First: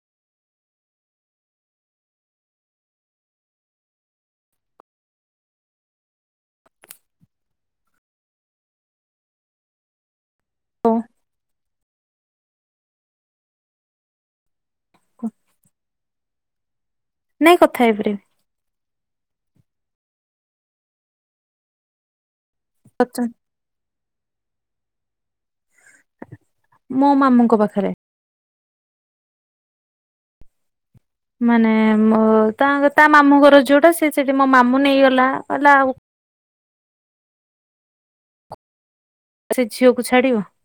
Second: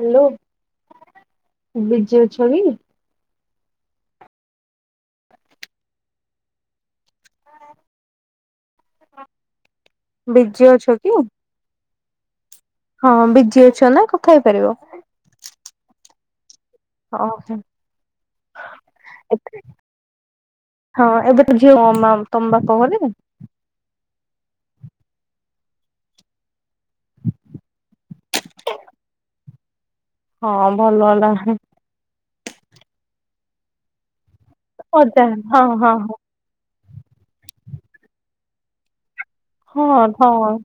Hello busy ଅଛ କି? Busy ଓ ଅଛ କି? ହଁ ବିଜି ଅଛ ନା କଥା ହେଇପାରିବ। [inaudible] [unintelligible] [unintelligible] ନାଇଁ କଥା ହେଇପାରିବି ହଁ ଏବେ ତୁ ଝିଅ ତମ ବାପ ଘରେ ମୋ ମାମୁଁଙ୍କ ପାଖରେ ହଁ ଭଲ ହେଲା। ମାନେ ମୋ ତା ତା ମାମୁଁଙ୍କର ଯୋଉଟା ସେ ସେଠି ମୋ ମାମୁଁ ଅଜା ନେଇଗଲା ହଁ ହେଲା ହଁ ଆଉ ହଁ। ସେ ହଁ ଝିଅକୁ ଛାଡିବ ହଁ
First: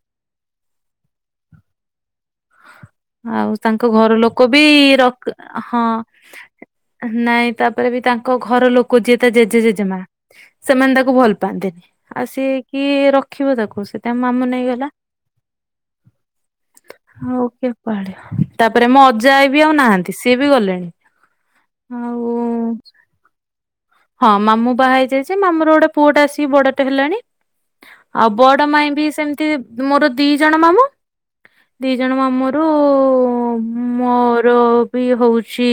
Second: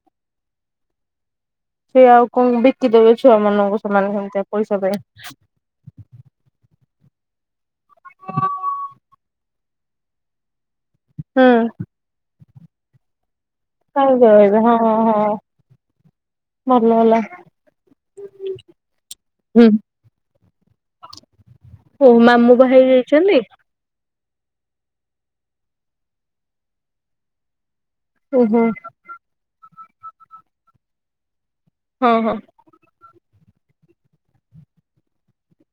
ସେ ଆଉ କଣ ବିକି ଦେବେ ଆଉ ଛୁଆମାନଙ୍କୁ ତାଙ୍କ ଘର ସେମାନେ ଲୋକ ସେମିତି ବି ପଇସା ର ପାଇଁ ହଁ ନାଇଁ ତାପରେ ବି ତାଙ୍କ ଘର ଲୋକ ଯିଏ ତା ଜେଜେ ଜେଜେମା ସେମାନେ ତାକୁ ଭଲ ପାଆନ୍ତିନି ଆଉ ସିଏ କିଏ ରଖିବ ତାକୁ ସେ ତାଙ୍କ କାହିଁକି ମାମୁ ରହିବେ ହଁ ନେଇଗଲା ହଁ ହଁ ଭଲ ହେଲା। ହଉ କିଏ ପାଳିବ ତାପରେ ମୋ ଅଜା ବି ହୁଁ ଆଉ ନାହାନ୍ତି ସିଏ ବି ଗଲେଣି ଓ ଆଉ ମାମୁଁ ବାହା ହେଇ ଯାଇଛନ୍ତି? ହଁ ମାମୁଁ ବାହା ହେଇଯାଇଛି ମାମୁଁର ଗୋଟେ ପୁଅଟା ଆସିକି ବଡଟେ ହେଲାଣି। ଆଉ ଓହୋ। ବଡ ମାଇଁ ବି ସେମିତି, ମୋର ଦି ଜଣ ମାମୁଁ ଦି ଜଣ ମାମୁଁ ଘର [inaudible] ମୋର ବି ହଉଛି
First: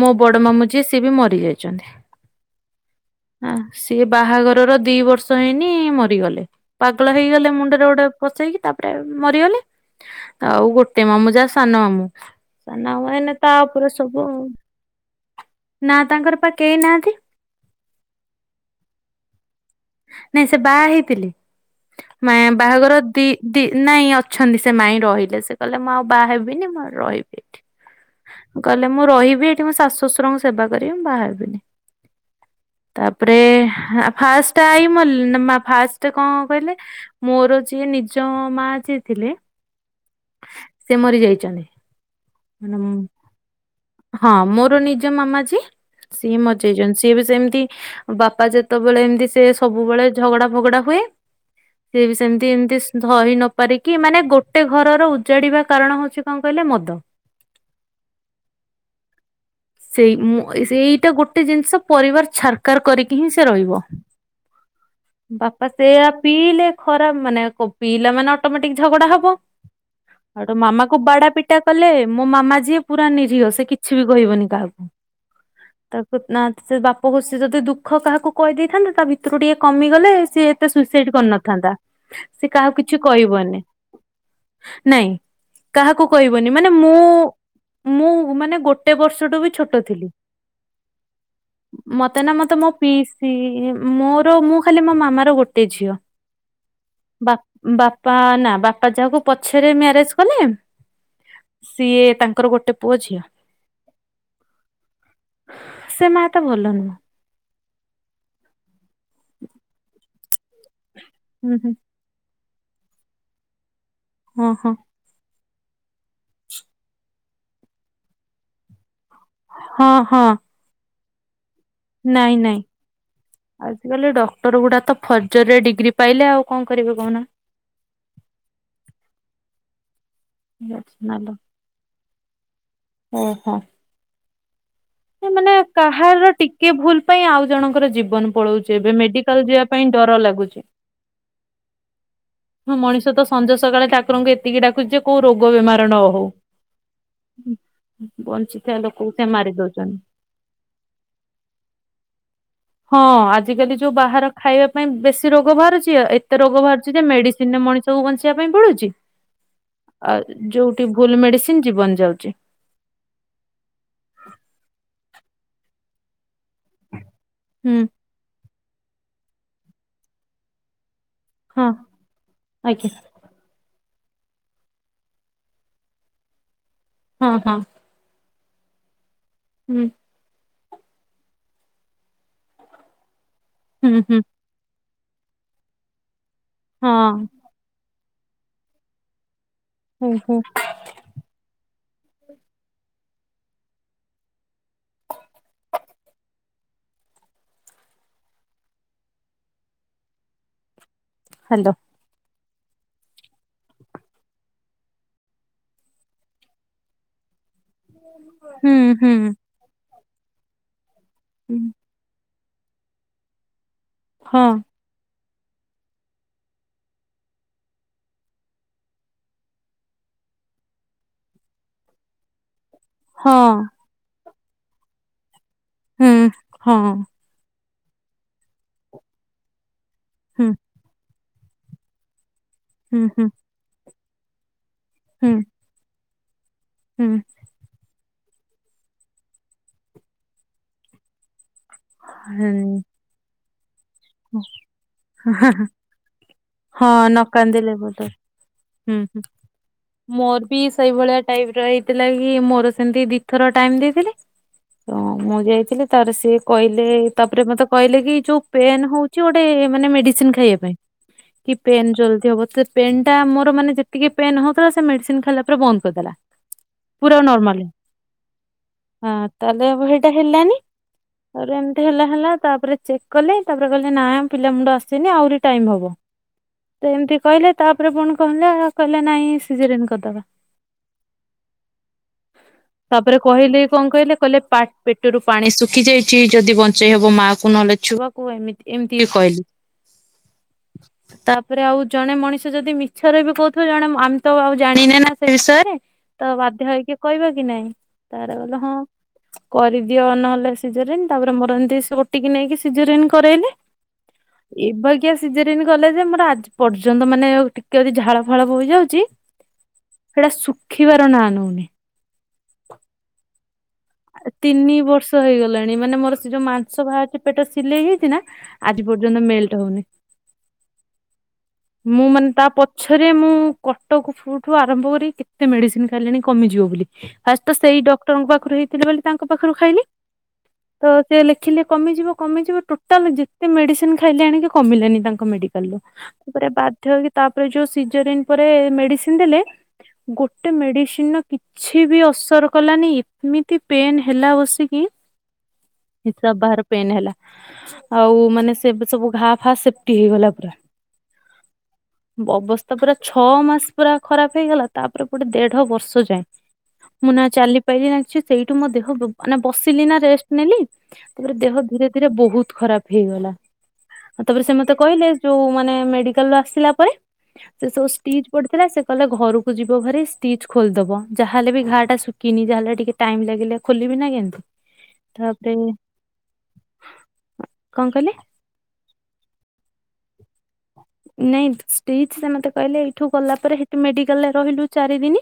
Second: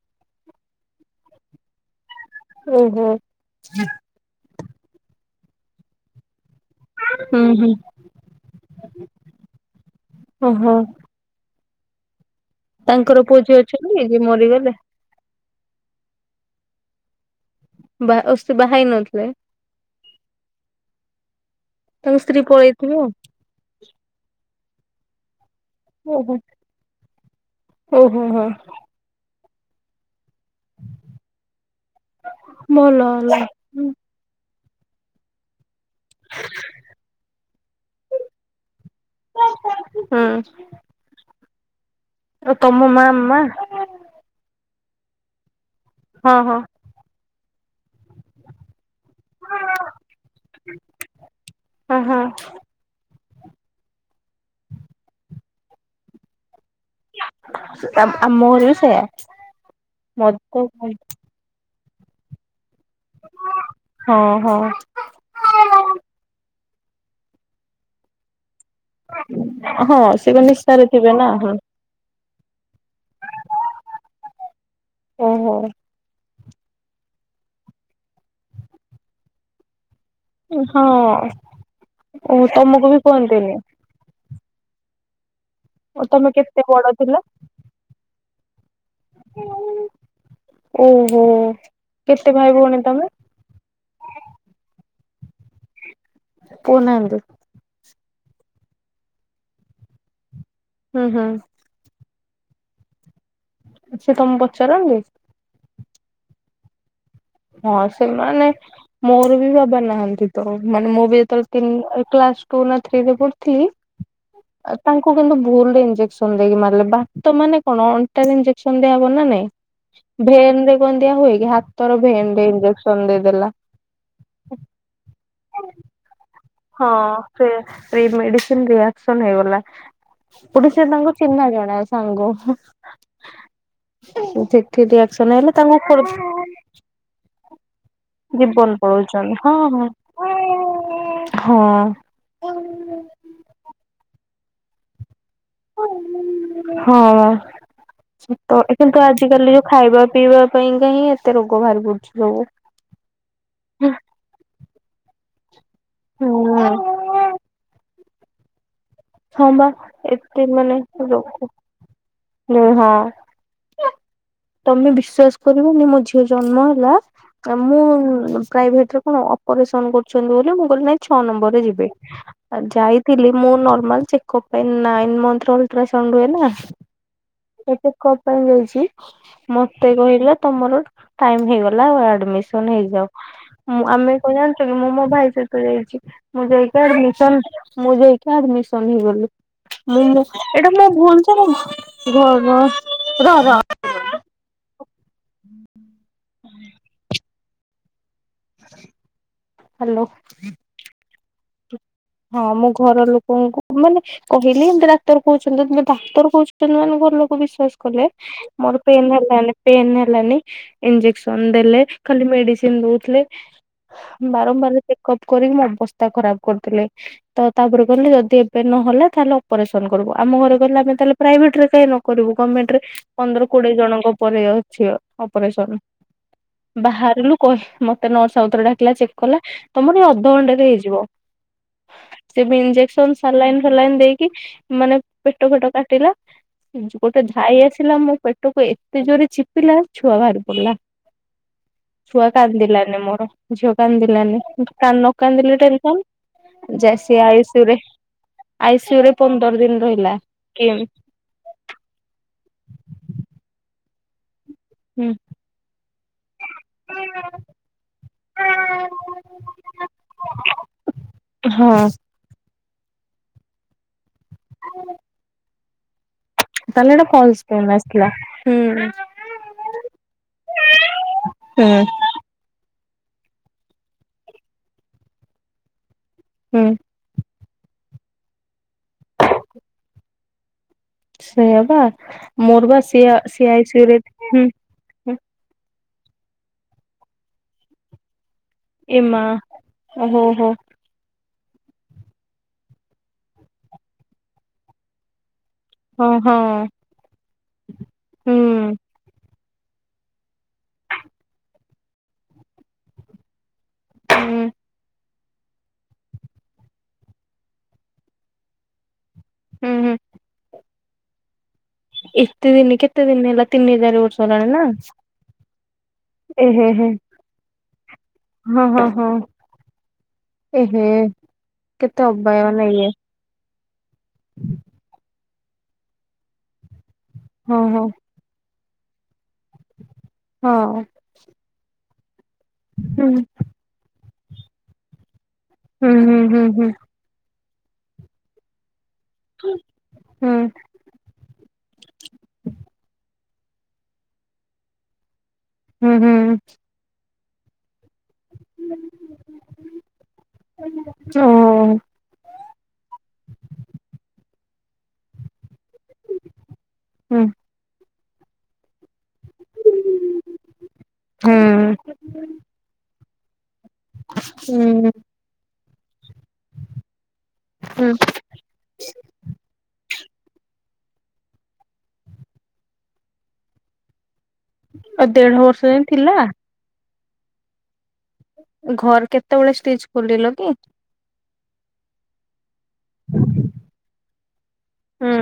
ମୋ ବଡ ମାମୁଁ ଯିଏ ସିଏ ବି ମରିଯାଇ ଚନ୍ତି। ଓ ହୋ। ହଁ ସିଏ ବାହାଘରର ଦି ବର୍ଷ ହେଇନି ମରିଗଲେ। ପାଗଳ ହୁଁ ହେଇଗଲେ ହୁଁ ମୁଣ୍ଡରେ ଗୋଟେ ପସେଇକି ତାପରେ ମରିଗଲେ ଆଉ ଓହୋ ଗୋଟେ ମାମୁଁ ଯାହା ସାନ ମାମୁଁ ସାନ ମାମୁଁ ତାଙ୍କର ଏଇନେ ପୁଅ ତା ଝିଅ ଉପରେ ଅଛନ୍ତି ସବୁ ଯେ ଆଉ। ମରିଗଲେ? ନା ତାଙ୍କର ପା କେହିନାହାଁନ୍ତି। ବା ଓ ସେ ବାହା ହେଇ ନଥିଲେ? ନାଇଁ ସେ ବାଆ ହେଇଥିଲେ ତାଙ୍କ ମା ସ୍ତ୍ରୀ ବାହାଘର ପଳେଇଥିବେ ଆଉ। ଦି ଦି ନାଇଁ ଅଛନ୍ତି ସେ ମାଇଁ ରହିଲେ ସେ କହିଲେ ମୁଁ ଆଉ ବାହା ଓହୋ ହେବିନି ମୁଁ ରହିବି ଏଠି ଓହୋ ହୋ କହିଲେ ମୁଁ ରହିବି ଏଠି ମୋ ଶାଶୁ ଶଶୁରଙ୍କ ସେବା କରିବି ମୁଁ ବାହାହେବିନି ଭଲ ହେଲା ତାପରେ ହୁଁ ଆ ଫାସ୍ ଟାଇମ୍ ଅଲ ନ ମା ଫାଷ୍ଟ କଣ କହିଲେ ମୋର ଯିଏ ନିଜ ମା ଯିଏ ଥିଲେ ସେ ମରି ଯାଇଚନ୍ତି। ଓଃ ତମ ମାମା। ହଁ ମୋର ନିଜ ମାମା ଯିଏ ସିଏ ହଁ ବି ହଁ ମରିଯାଇଚନ୍ତି ସିଏ ବି ସେମତି ବାପା ଯେତବଳେ ଏମତି ସେ ସବୁବେଳେ ଝଗଡା ଫଗଡା ହୁଏ ହଁ ସିଏ ବି ହଁ ସେମତି ଏମତି ଧରି ନ ପାରିକି ମାନେ ଗୋଟେ ଘରର ଉଜାଡିବା କାରଣ ହଉଚି କଣ କହିଲେ ମଦ। ତ ଆମ ଘରେ ବି ସେଇଆ ସେଇ ମଦ ମୁଁ ପାଇଁ। ସେଇଟା ଗୋଟେ ଜିନିଷ ପରିବାର ଛାରକାର କରିକି ହିଁ ସେ ରହିବ। ହଁ ହଁ ବାପା ସେଇଆ ପିଇଲେ ଖରାପ ମାନେ କ ପିଇଲା ମାନେ ଅଟୋମେଟିକ୍ ଝଗଡା ହବ। ହଁ। ସେ କଣ ହେଇଟୁ ମାମା ନିଶାରେ କୁ ଥିବେ ନା ବାଡା ହଁ ପିଟା କଲେ ମୋ ମାମା ଯିଏ ପୁରା ନିରୀହ ସେ କିଛି ବି କହିବନି କାହାକୁ। ଓହୋ ତାକୁ ନା ସେ ବାପକୁ ସେ ଯଦି ଦୁଃଖ କାହାକୁ କହିଦେଇଥାନ୍ତେ ତା ଭିତୁରୁ ଟିକେ କମିଗଲେ ସିଏ ଏତେ ହଁ ସୁଇସାଇଡ୍ କରିନଥାନ୍ତା ଓ ସେ କାହାକୁ ତମକୁ ବି କିଛି କୁହନ୍ତିନି କହିବନି। ନାଇଁ କାହାକୁ ଓ ତମେ କହିବନି କେତେ ମାନେ ମୁଁ ବଡ ଥିଲ ମୁଁ ମାନେ ଗୋ ଟେ ବର୍ଷଟୁ ବି ଛୋଟ ଥିଲି ଓହୋ ମତେ କେତେ ନା ଭାଇ ମତେ ମୋ ଭଉଣୀ ତମେ ପିସ୍ ହି ମୋର ମୁଁ ଖାଲି ମୋ ମାମା ର ଗୋଟେ ଝିଅ। ପୁଅ ନାହାଁନ୍ତି? ବାପା ବାପା ନା ବାପା ଯାହାକୁ ପଛେରେ ମ୍ୟାରେଜ କଲେ। ହୁଁ ହଁ। ସିଏ ତାଙ୍କର ଗୋଟେ ପୁଅ ଝିଅ। ସିଏ ତମୁ ପଚାରନ୍ତି? ସେ ମା ଏତେ ଭଲ ନୁହଁ। ହଁ ସେ ମାନେ ମୋର ବି ବାବା ନାହାଁନ୍ତି ତ ମାନେ ମୁଁ ବି ଯେତେବେଳେ ହୁଁ ତିନି ହୁଁ ଅ କ୍ଲାସ ଟୁ ନା ଥ୍ରି ରେ ପଢୁୁଥିଲି ହଁ ହଁ ଆଉ ତାଙ୍କ କୁ କିନ୍ତୁ ଭୁଲରେ ଇଞ୍ଜେକସନ ଦେଇକି ମାରିଲେ ବାତ ମାନେ କଣ ଅଣ୍ଟାରେ ଇଞ୍ଜେକ୍ସନ ଦିଆ ହବ ନା ନାଇଁ। ହଁ ହଁ ଭେନ୍ ରେ କଣ ଦିଆ ହୁଏ କିି ହାତର ଭେନ ନାଇଁ ରେ ନାଇଁ ଇଞ୍ଜେକ୍ସନ ଦେଇଦେଲା। ଆଜିକାଲି ଡକ୍ଟର ଗୁଡା ତ ଫର୍ଜରିରେ ଡିଗ୍ରୀ ପାଇଲେ ଆଉ କଣ। ହଁ କରିବେ କହୁନା। ସେଇଆ ଏଇ ମେଡିସିନ ରିଆକ୍ସନ ହେଇଗଲା। ପଟେ ସିଏ ତାଙ୍କ ଚିହ୍ନା ଜଣା ସାଙ୍ଗ। ଓ ହଁ। ହୁଁ ସେଠି ରିଆକ୍ସନ୍ ହେଲେ ତା ପ କୁ କିଏ ଭୁଲ ପାଇଁ ଆଉ ଜଣଙ୍କର ଜୀବନ ପଳଉଚି ଏବେ ପଳଉଛନ୍ତି ମେଡିକାଲ ହଁ ଯିବା ହଁ। ପାଇଁ ଡର ଲାଗୁଚି। ହଁ। ହଁ ମଣିଷ ତ ସଞ୍ଜ ସକାଳେ ଠାକୁରଙ୍କୁ ଏତିକି ଡାକୁଛିି ଯେ କୋଉ ରୋଗ ବେମାର ନ ହଉ। ହଁ। ତ ଏ ବଞ୍ଚିଥିବା କିନ୍ତୁ ଲୋକକୁ ସେ ମାରି ଆଜିିକାଲି ଯୋଉ ଦଉଛନ୍ତି। ଖାଇବା ପିଇବା ପାଇଁକା ହିଁ ଏତେ ରୋଗ ବାହାରି ପଡୁଚି ସବୁ। ହଁ ଆଜିକାଲି ଯୋଉ ବାହାର ଖାଇବା ପାଇଁ ବେଶୀ ରୋଗ ବାହାରୁଚି। କିଓ ଏତେ ରୋଗ ହୁଁ। ବାହାରୁଛି ଯେ, ହୁଁ। ମେଡ଼ିସିନ୍ ରେ ମଣିଷକୁୁ ବଞ୍ଚିବା ପାଇଁ ପଡୁଛି। ହଁ ବା ଆ, ଏତେ ଯୋଉଠି ଭୁଲ୍ ମେଡ଼ିସିନ୍ ଜୀବନ ଯାଉଛି। ଉ ହଁ, ତମେ ବିଶ୍ବାସ କରିବନି ମୋ ଝିଅ ଜନ୍ମ ହେଲା ମୁଁ ହୁଁ ପ୍ରାଇଭେଟରେ କଣ, ଅପରେସନ କରୁଛନ୍ତି ବୋଲି ମୁଁ କହିଲି ନାଇଁ ଛଅ ନମ୍ବର ରେ ହଁ ଯିବି। ଅ ଆଜ୍ଞା ଯାଇଥିଲି ମୁଁ ନ ଚେକପ୍ ପାଇଁ। ନାଇନ୍ ମନ୍ଥର ଅଲଟ୍ରାସାଉଣ୍ଡ ହୁଏ ନା? ହଁ, ହଁ। ଚେକପ୍ ପାଇଁ ଯାଇଛି। ହୁଁ ମତେ କହିଲେ ତମର ଟାଇମ୍ ହେଇଗଲା ଆଡ୍ମିସନ ହେଇଯାଅ। ମୁଁ ହୁଁ ଆମେ ହୁଁ କଣ ଜାଣି ସେଠି ମୁଁ ମୋ ଭାଇ ସହିତ ଯାଇଛି, ମୁଁ ଯାଇକି ହଁ ଆଡ୍ମିସନ୍, ଯାଇକି ଆଡ୍ମିସନ୍ ହେଇଗଲି। ହୁଁ ହୁଁ [unintelligible] ହୁଁ। ହାଲୋ। ହାଲୋ। ହଁ, ମୁଁ ଘର ଲୋକଙ୍କୁ ମାନେ କହିଲି ଏମିତି ଡାକ୍ତର କହୁଛନ୍ତି, ତମେ ଡାକ୍ତର କହୁଛନ୍ତି ମାନେ ଘର ଲୋକ ବିଶ୍ୱାସ କଲେ। ହୁଁ ମୋର ପେନ୍ ହୁଁ ହେଲାନି, ପେନ୍ ହେଲାନି ଇଞେଜକ୍ସନ ହୁଁ, ଦେଲେ। ଖାଲି ମେଡ଼ିସିନ୍ ଦୋଉଥିଲେ, ହଁ ବାରମ୍ବାର ଚେକପ୍ କରିକି ମୋ ଅବସ୍ତା ଖରାପ କରୁଥିଲେ। ତ ତାପରେ, କହିଲେ ଯଦି ଏବେ ନହେଲା ତାହେଲେ ଅପରେସନ କରିବୁ। ଆମ ଘରେ କହିଲେ ଆମେ ତାହେଲେ ପ୍ରାଇଭେଟ୍ ରେ କାଇଁ ନ କରିବୁ, ଗମେଣ୍ଟ ରେ ହଁ ପନ୍ଦର, କୋଡିଏ ଜଣଙ୍କ ପରେ ଅଛି ବା ଅପରେସନ, ହୁଁ ହଁ ବାହାରିଲୁ। କହ ମତେ ନର୍ସ ଆଉ ଥରେ ଡାକିଲା, ଚେକ୍ କଲା, ତମର ଏ ଅଧଘଣ୍ଟା ହୁଁ ରେ ହେଇଯିବ। ସେ ବି ହୁଁ ଇଞ୍ଜେକସନ୍, ହୁଁ ସାଲାଇନ୍ ଫାଲାଇନ୍ ଦେଇକି ମାନେ ହୁଁ ପେଟ ଫେଟ କାଟିଲା ହୁଁ ଗୋଟେ ଧାଇଁ ଆସିଲା, ମୋ ପେଟକୁ ଏତେ ଜୋରେ ଚିପିଲା ଛୁଆ ବାହାରି ପଡିଲା। ଛୁଆ କାନ୍ଦିଲାନି ମୋର, ଝିଅ ହୁଁ। କାନ୍ଦିଲାନି, ନ କାନ୍ଦିଲେ ଟେନସନ୍। ହଁ, ଯାଇ ସିଏ ନ ଆଇସିୟୁ କାନ୍ଦିଲେ ରେ ବୋଧେ, ହୁଁ ଆଇସିୟୁ ରେ ହୁଁ, ପନ୍ଦର ଦିନ ରହିଲା ମୋର ବି କି ସେଇ ଭ ହୁଁ। ସେଇଭଳିଆ ଟାଇପ୍ ର ହେଇଥିଲା କି, ମୋର ସେମିତି ଦି ଥର ଟାଇମ୍ ଦେଇଥିଲେ ତ ମୁଁ ଯାଇଥିଲି ତାପରେ ସିଏ କହିଲେ, ତାପରେ ମତେ କହିଲେ କି ଯୋଉ ପେନ୍ ହୋଉଛି ଗୋଟେ ମାନେ ମେଡ଼ିସିନ୍ ଖାଇବା ପାଇଁ, କି ହଁ ପେନ୍ ଜଲ୍ଦି ହବ ପେନ୍ ଟା ମୋର ମାନେ ଟିକେ ପେନ୍ ହଉଥିଲା, ସେ ମେଡ଼ିସିନ୍ ଖାଇଲା ପରେ, ବନ୍ଦ କରିଦେଲା। ତାହେଲେ ହେଟା ପୁରା ଫଲସ ନର୍ମାଲ ପେନ୍ ଆସିଥିଲା। ହଁ, ତାହେଲେ ହେଇଟା ହେଲାନି, ତାପରେ ହୁଁ। ଏମିତି ହେଲା ହେଲା ତାପରେ ଚେକ୍ କଲେ। ତାପରେ କହିଲେ ନା ପିଲା ମୁଣ୍ଡ ଆସିନି ଆହୁରି ଟାଇମ୍ ହବ। ହୁଁ। ଏମିତି କହିଲେ ତାପରେ ପୁଣି କଣ ହେଲା, କହିଲେ ନାଇଁ ସିଜରିନ୍ କରିଦବା। ସେଇଆ ବା, ମୋର ବା ତାପରେ ସିଆ, ସେ କହିଲେ ଆଇ କଣ ସିୟୁ ରେ, କହିଲେ କହିଲେ ହୁଁ। ପା ହୁଁ ପେଟରୁ ପାଣି ଶୁଖି ଯାଇଛି, ଯଦି ବଞ୍ଚେଇ ହବ ମା କୁ ନହେଲେ ଛୁଆକୁ ଏମିତି ଏ ଏମିତି ମା କହିଲେ। ଓହୋ ହୋ ତାପରେ ଆଉ ଜଣେ ମଣିଷ ଯଦି ମିଛରେ ବି କହୁଥିବ, ଜଣେ ଆମେ ତ ଆଉ ଜାଣିନେ ନା ସେ ବିଷୟରେ ହଁ ତ, ହଁ ବାଧ୍ୟ ହେଇକି କହିବା କି ନାଇଁ? ତାପରେ ହୁଁ କହିଲେ ହଁ। କରିଦିଅ ନହେଲେ ସିଜରିନ୍, ତାପରେ ମୋର ଏମିତି ଓ ଟି କି ନେଇକି ସିଜରିନ୍ କରାଇଲେ ହୁଁ ଏ ବା ଏମିତିକା ସିଜରିନ୍ କଲେ ଯେ, ମୋର ଆଜି ପର୍ଯ୍ୟନ୍ତ ମାନେ ଟିକେ ଯଦି ଝାଳ ଫାଳ ବୋହିଯାଉଛି ହୁଁ, ହୁଁ। ସେଇଟା ଶୁଖିବାର ନାଁ ନଉନି। ଏତେ ଦିନି, କେତେ ଦିନ ହେଲା? ତିିନି, ଚାରି ବର୍ଷ। ହେଲାଣି ନା ତିନି ବର୍ଷ ହେଇଗଲାଣି। ମାନେ ମୋର ସେ ଯୋଉ ଏ ହେ ମାଂସ ହେ ବାହାରିଛି ପେଟ ସିଲେଇ ହେଇଛି ନା ହଁ ହଁ ଆଜି ହଁ ପର୍ଯ୍ୟନ୍ତ ମେଲଟ୍ ହଉନି। ଏ ହେ। କେତେ ମୁଁ ମାନେ ତା ଅବାଗିଆ ଇଏ ପଛରେ ମୁଁ। କଟକ ଫୁଠୁ ଆରମ୍ଭ କରି କେତେ ମେଡିସିନ ଖାଇଲେଣି କମିଯିବ ବୋଲି ଫାଷ୍ଟ ତ ହଁ ହଁ ସେଇ ଡ କ୍ଟରଙ୍କ ପାଖରୁ ହେଇଥିଲେ ବୋଲି ତାଙ୍କ ପାଖରୁ ଖାଇଲି। ହଁ। ତ ସେ ଲେଖିଲେ କମିଯିବ କମିଯିବ ହୁଁ ଟୋଟାଲ ଯେତେ ମେଡିସିନ ଖାଇଲେ ଆଣିକି କମିଲେନି ତାଙ୍କ ମେଡି ହୁଁ ହୁଁ ସିନ୍ ହୁଁ ବାଧ୍ୟ ହେଇକି ତାପରେ ଯୋଉ ସିଜରିଙ୍ଗ୍ ପରେ ମେଡିସିନ୍। ଦେଲେ ହୁଁ ଗୋଟେ ମେଡିସିନ ର କିଛି ବି ଅସର କଲି ଏମିତି। ପେନ୍ ହେଲା ବସିକି ହୁଁ ହୁଁ ହିସାବ ହୁଁ ବାହାର ପେନ୍ ହେଲା। ଆଉ ମାନେ ସେବେ ସବୁ ଘା ଫା ସେଫ୍ଟି ହେଇଗଲା ପୁରା। ଓହୋ ଅବସ୍ଥା ପୁରା ଛଅ ମାସ ପୁରା ଖରାପ୍ ହେଇଗଲା। ତାପରେ ଗୋଟେ ଦେଢ ବର୍ଷ ଯାଏଁ ମୁଁ ହୁଁ ନା ଚାଲିପାଇଲି ନା କିଛି, ସେଇଠୁ ମୋ ଦେହ। ମାନେ ବସିଲି ନା ରେଷ୍ଟ ନେଲି ତାପରେ ହୁଁ ଦେହ ଧୀରେ ଧୀରେ ବହୁତ ଖରାପ ହେଇଗଲା। ତାପରେ ସେ ମତେ ହୁଁ କହିଲେ ଯୋଉ ମାନେ ମେଡିକାଲ ରୁ ଆସିଲା ପରେ ସେ ସବୁ ହୁଁ ଷ୍ଟିଜ୍। ପଡିଥିଲା ସେ କଲେ ଘରକୁ ଯିବ ଭାରି ଷ୍ଟିଜ୍ ଖୋଲିଦବ। ଯାହାହେଲେ ବି ଘା ଟା ଶୁଖିନି ଯାହାଲେ ଟିକେ। ଟାଇମ ଲାଗିଲେ ଖୋଲିବି ନା କେମତି? ଆଉ ଦେଢ ତାପରେ ବର୍ଷ ଯାଏ ଥିଲା କଣ କହିଲେ? ଘର କେତେବେଳେ ଷ୍ଟିଜ ଖୋଲିଲ କି? ନାଇଁ ଷ୍ଟିଜ୍ ସେ ମତେ କହିଲେ, ଏଇଠୁ ଗଲା ପରେ ସେଠି ମେଡିକାଲ ରେ ରହିଲୁ। ଚାରି ହୁଁ ଦିନି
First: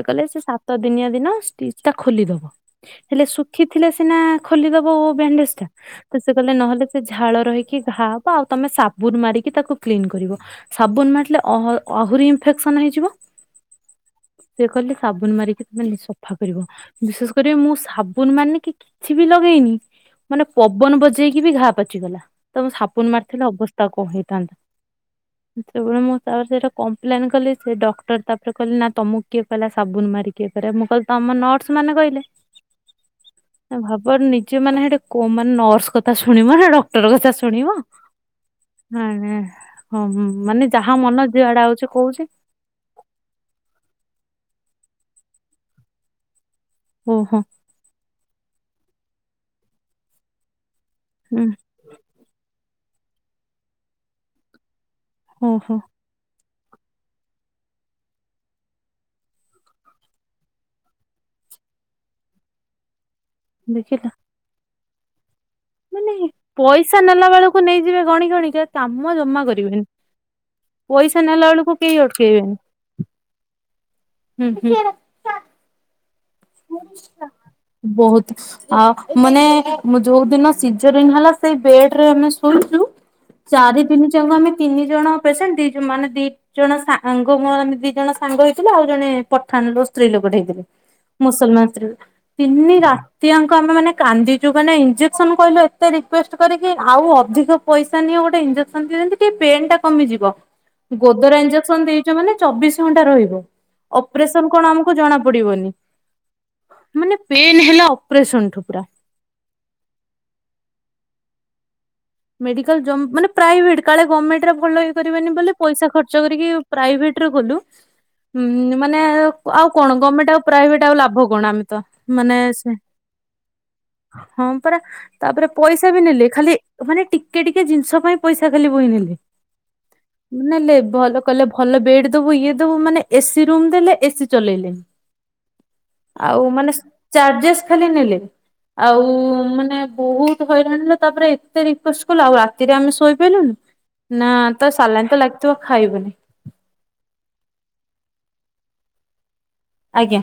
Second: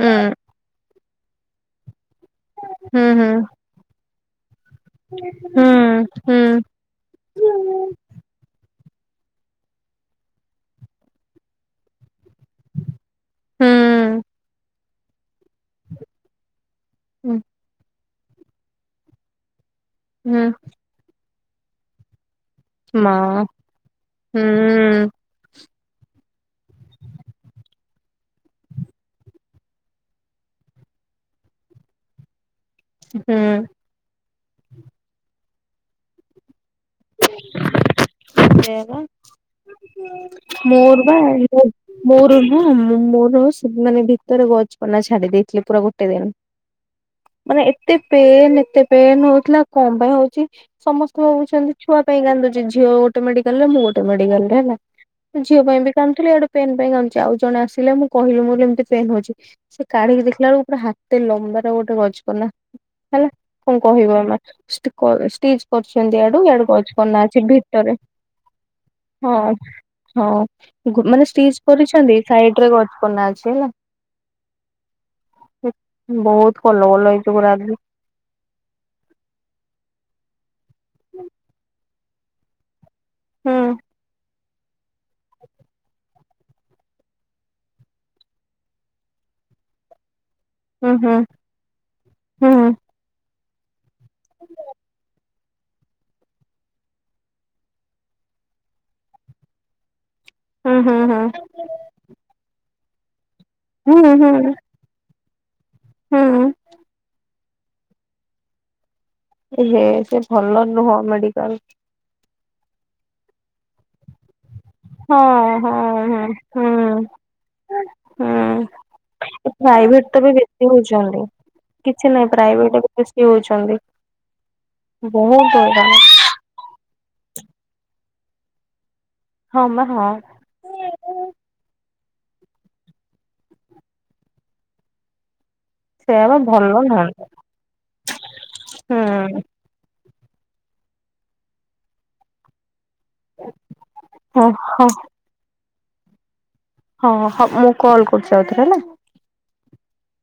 ହୁଁ କହିଲେ ସେ ସାତ ଦିନିଆ ଦିନ ଷ୍ଟିଜ୍ ଟା ଖୋଲିଦବ। ହୁଁ ହେଲେ ହୁଁ ଶୁଖିଥିଲେ ସିନା ଖୋଲିଦବ ବ୍ୟାଣ୍ଡେଜ ଟା ତ ସେ କହିଲେ ନହେଲେ। ସେ ଝାଳ ରହିକି ଘା ହବ ଆଉ ତମେ ସାବୁନ ମାରିକି। ତାକୁ କ୍ଲିନ କରିବ ସାବୁନ ମାରିଥିଲେ ଅହ ଆହୁରି। ଇଫେକ୍ସନ୍ ହେଇଯିବ ସେ କହିଲେ ସାବୁନ ମାରିକି। ସଫା କରିବ ବିଶେଷ କରିବ ମୁଁ ସାବୁନ ମାନେ କି କିଛି ବି ଲଗେଇନି। ମାନେ ପବନ ବଜେଇକି ବି ଘା ପାଚିଗଲା ତମ ସାବୁନ ମାରିଥିଲେ ଅବସ୍ଥା କଣ ହେଇଥାନ୍ତା। ଯେତେବେଳେ ମୁଁ ତାପରେ ସେଟା କପ୍ଲେନ୍ କଲି ସେ ଡକ୍ଟର ତାପରେ କହିଲେ ନା ତମକୁ କିଏ କହିଲା ସାବୁନ ମାରି ଇଏ କରିବାକୁ ମୁଁ କହିଲି ତମ ନର୍ସ ମାନେ କହିଲେ। ହୁଁ। ଭାବ ନିଜେ ମାନେ ସେଠି କୋ ମାନେ ନର୍ସ କଥା ଶୁଣିବ ନା ଡକ୍ଟର କଥା ଶୁଣିବ। [inaudible] ହ ହ ହ ମାନେ ଯାହା ମନ ଯିଆଡେ ହଉଛି କହୁଛି। ହଁଁ ମୋର ମାନେ ଭିତରେ ଗଛ ପନା ଛାଡି ଦେଇଛି ପୁରା ଗୋଟେ ଦିନ। ଓହୋ। ଏତେ ପେନ୍ ଏତେ ପେନ୍ ହଉଥିଲା କଣ ପାଇଁ ହଉଛି ସମସ୍ତେ ହୁଁ ଭାବୁଛନ୍ତି। ଛୁଆ ପାଇଁ କାନ୍ଦୁଛି ଝିଅ ଗୋଟେ ମେଡିକାଲ ରେ ମୁଁ ଗୋଟେ ମେଡିକାଲ ରେ ହେଲା ଝିଅ ଓହୋ ପାଇଁ ବି ଜାଣିଥିଲି ଆଡେ ପେନ୍ ପାଇଁ କାନ୍ଦୁଛି ଆଉ ଜଣେ ଆସେ ମୁଁ କହିଲି ମୋର ଏମିତି ପେନ୍ ହଉଛି। ସେ କାଢିକି ଦେଖିଲା ବେଳକୁ ପୁରା ହାତେ ଲମ୍ବା ର ଗୋଟେ ଗଜକନା ହେଲା। କଣ ଦେଖିଲ କହିବ ଆ ଚ ମାନେ କରୁଛନ୍ତି ଆଡୁ ଆଡୁ। [unintelligible] ପଇସା ନେଲା ବେଳକୁ ନେଇଯିବେ ଗଣି ଗଣି କା କାମ ଜମା ହଁ କରିବେନି। ହଁ ପଇସା ମାନେ ନେଲା ଷ୍ଟିଜ୍ ବେଳକୁ କେହି କରିଛନ୍ତି ଅଟକେଇବେନି ସାଇଟ୍ ରେ ଗଜକନା ଅଛି ହେଲା। ହୁଁ ହୁଁ। ବହୁତ୍। ବହୁତ ଆ ମାନେ ମୁଁ ଯୋଉ ଦିନ। ସିଜରିଙ୍ଗ୍ ହେଲା ସେଇ ବେଡ ରେ ଆମେ ଶୋଇଛୁ ହୁଁ ଚାରି ଦନି ଯାକ ଆମେ। ତିନି ଜଣ ପେସେଣ୍ଟ ଦି ମାନେ ଦି ଦି ଜଣ ସାଙ୍ଗ ମୋର ଆମେ ଦି ଜଣ ସାଙ୍ଗ ହେଇଥିଲୁ ଆଉ ଜଣେ ପଠାଣର ସ୍ତ୍ରୀ ଲୋକଟେ ହେଇଥିଲେ। ହୁଁ ହୁଁ ମୁସଲମାନ ସ୍ତ୍ରୀ ଲୋକ ଟା ହୁଁ ତିନି ରାତିଆଙ୍କ ଆମେ ମାନେ କାନ୍ଦିଛୁ ମାନେ ଇଞ୍ଜେକ୍ସନ୍। କହିଲୁ ଏତେ ରିକୁଏସ୍ଟ କରି କି ଆଉ ଅଧିକ ପଇସା ନି ଗୋଟେ ଇଞ୍ଜେକ୍ସନ ଦିଅ ଯେମିତି ଟିକେ ପେନ୍ ଟା କମିଯିବ ହୁଁ ହୁଁ ଗୋଦରା ହୁଁ। ଇଞ୍ଜେକ୍ସନ ଦେଇଛ ମାନେ ଚବିଶ ଘଣ୍ଟା ରହିବ ହୁଁ ହୁଁ ଅପରେସନ କଣ ଆମ [unintelligible] ଜଣା ପଡିବନି। ହୁଁ। ମାନେ ପେନ୍ ହେଲା ଅପରେସନଠୁ ପୁରା। ଏ ହେ ସେ ଭଲ ନୁହଁ ମେଡିକାଲ୍। ମେଡିକାଲ୍ ଯମ୍ ମାନେ ପ୍ରାଇଭେଟ୍ କାଳେ ଗମେଣ୍ଟ ରେ ଭଲ ହଁ କରିବେନି ବୋଲି ହଁ ପଇସା ହଁ ଖର୍ଚ୍ଚ କରି କି ହୁଁ ପ୍ରାଇଭେଟ୍ ରେ କଲୁ। ହୁଁ ମାନେ ଆଉ କଣ ପ୍ରାଇଭେଟ ତ ବି ଗମେଣ୍ଟ ଆଉ ବେଶୀ ପ୍ରାଇଭେଟ୍ ଆଉ ହଉଛନ୍ତି। ଲାଭ କଣ ଆମେତ କିଛି ନାହିଁ ମାନେ ସେ ପ୍ରାଇଭେଟ [unintelligible] ହଁ ପରା ତାପରେ ବହୁତ ପଇସା ହଇରାଣ ବି ନେଲେ ଖାଲି ମାନେ ଟିକେ-ଟିକେ ଜିନିଷ ପାଇଁ ପଇସା ଖାଲି ବୋହି ନେଲେ ହଁ-ମା-ହଁ ନେଲେ ଭଲ କହିଲେ ଭଲ ବେଡ୍ ଦବୁ ଇଏ ଦବୁ ମାନେ ଏସିି ରୁମ୍ ଦେଲେ ଏସିି ଚଲେଇଲେନି। [unintelligible] ସେୟା ବା ଆଉ ଭଲ ମାନେ ନୁହଁ। ଚାର୍ଜେସ୍ ଖାଲି ନେଲେ ଆଉ ହୁଁ ମାନେ ବହୁତ୍ ହଇରାଣ ରେ ତାପରେ ଏତେ ରିକୁଏଷ୍ଟ କଲୁ ଆଉ ରାତିରେ ଆମେ ଶୋଇ [unintelligible] ନା ହଁ ତ ହଁ ସାଲାଇନ୍ ତ ଲାଗିଥିବ ଖାଇବୁନି। ହଁ-ହଁ ମୁଁ କଲ୍ କରୁଚି ଆଉଥରେ ହେଲା। ଆଜ୍ଞା।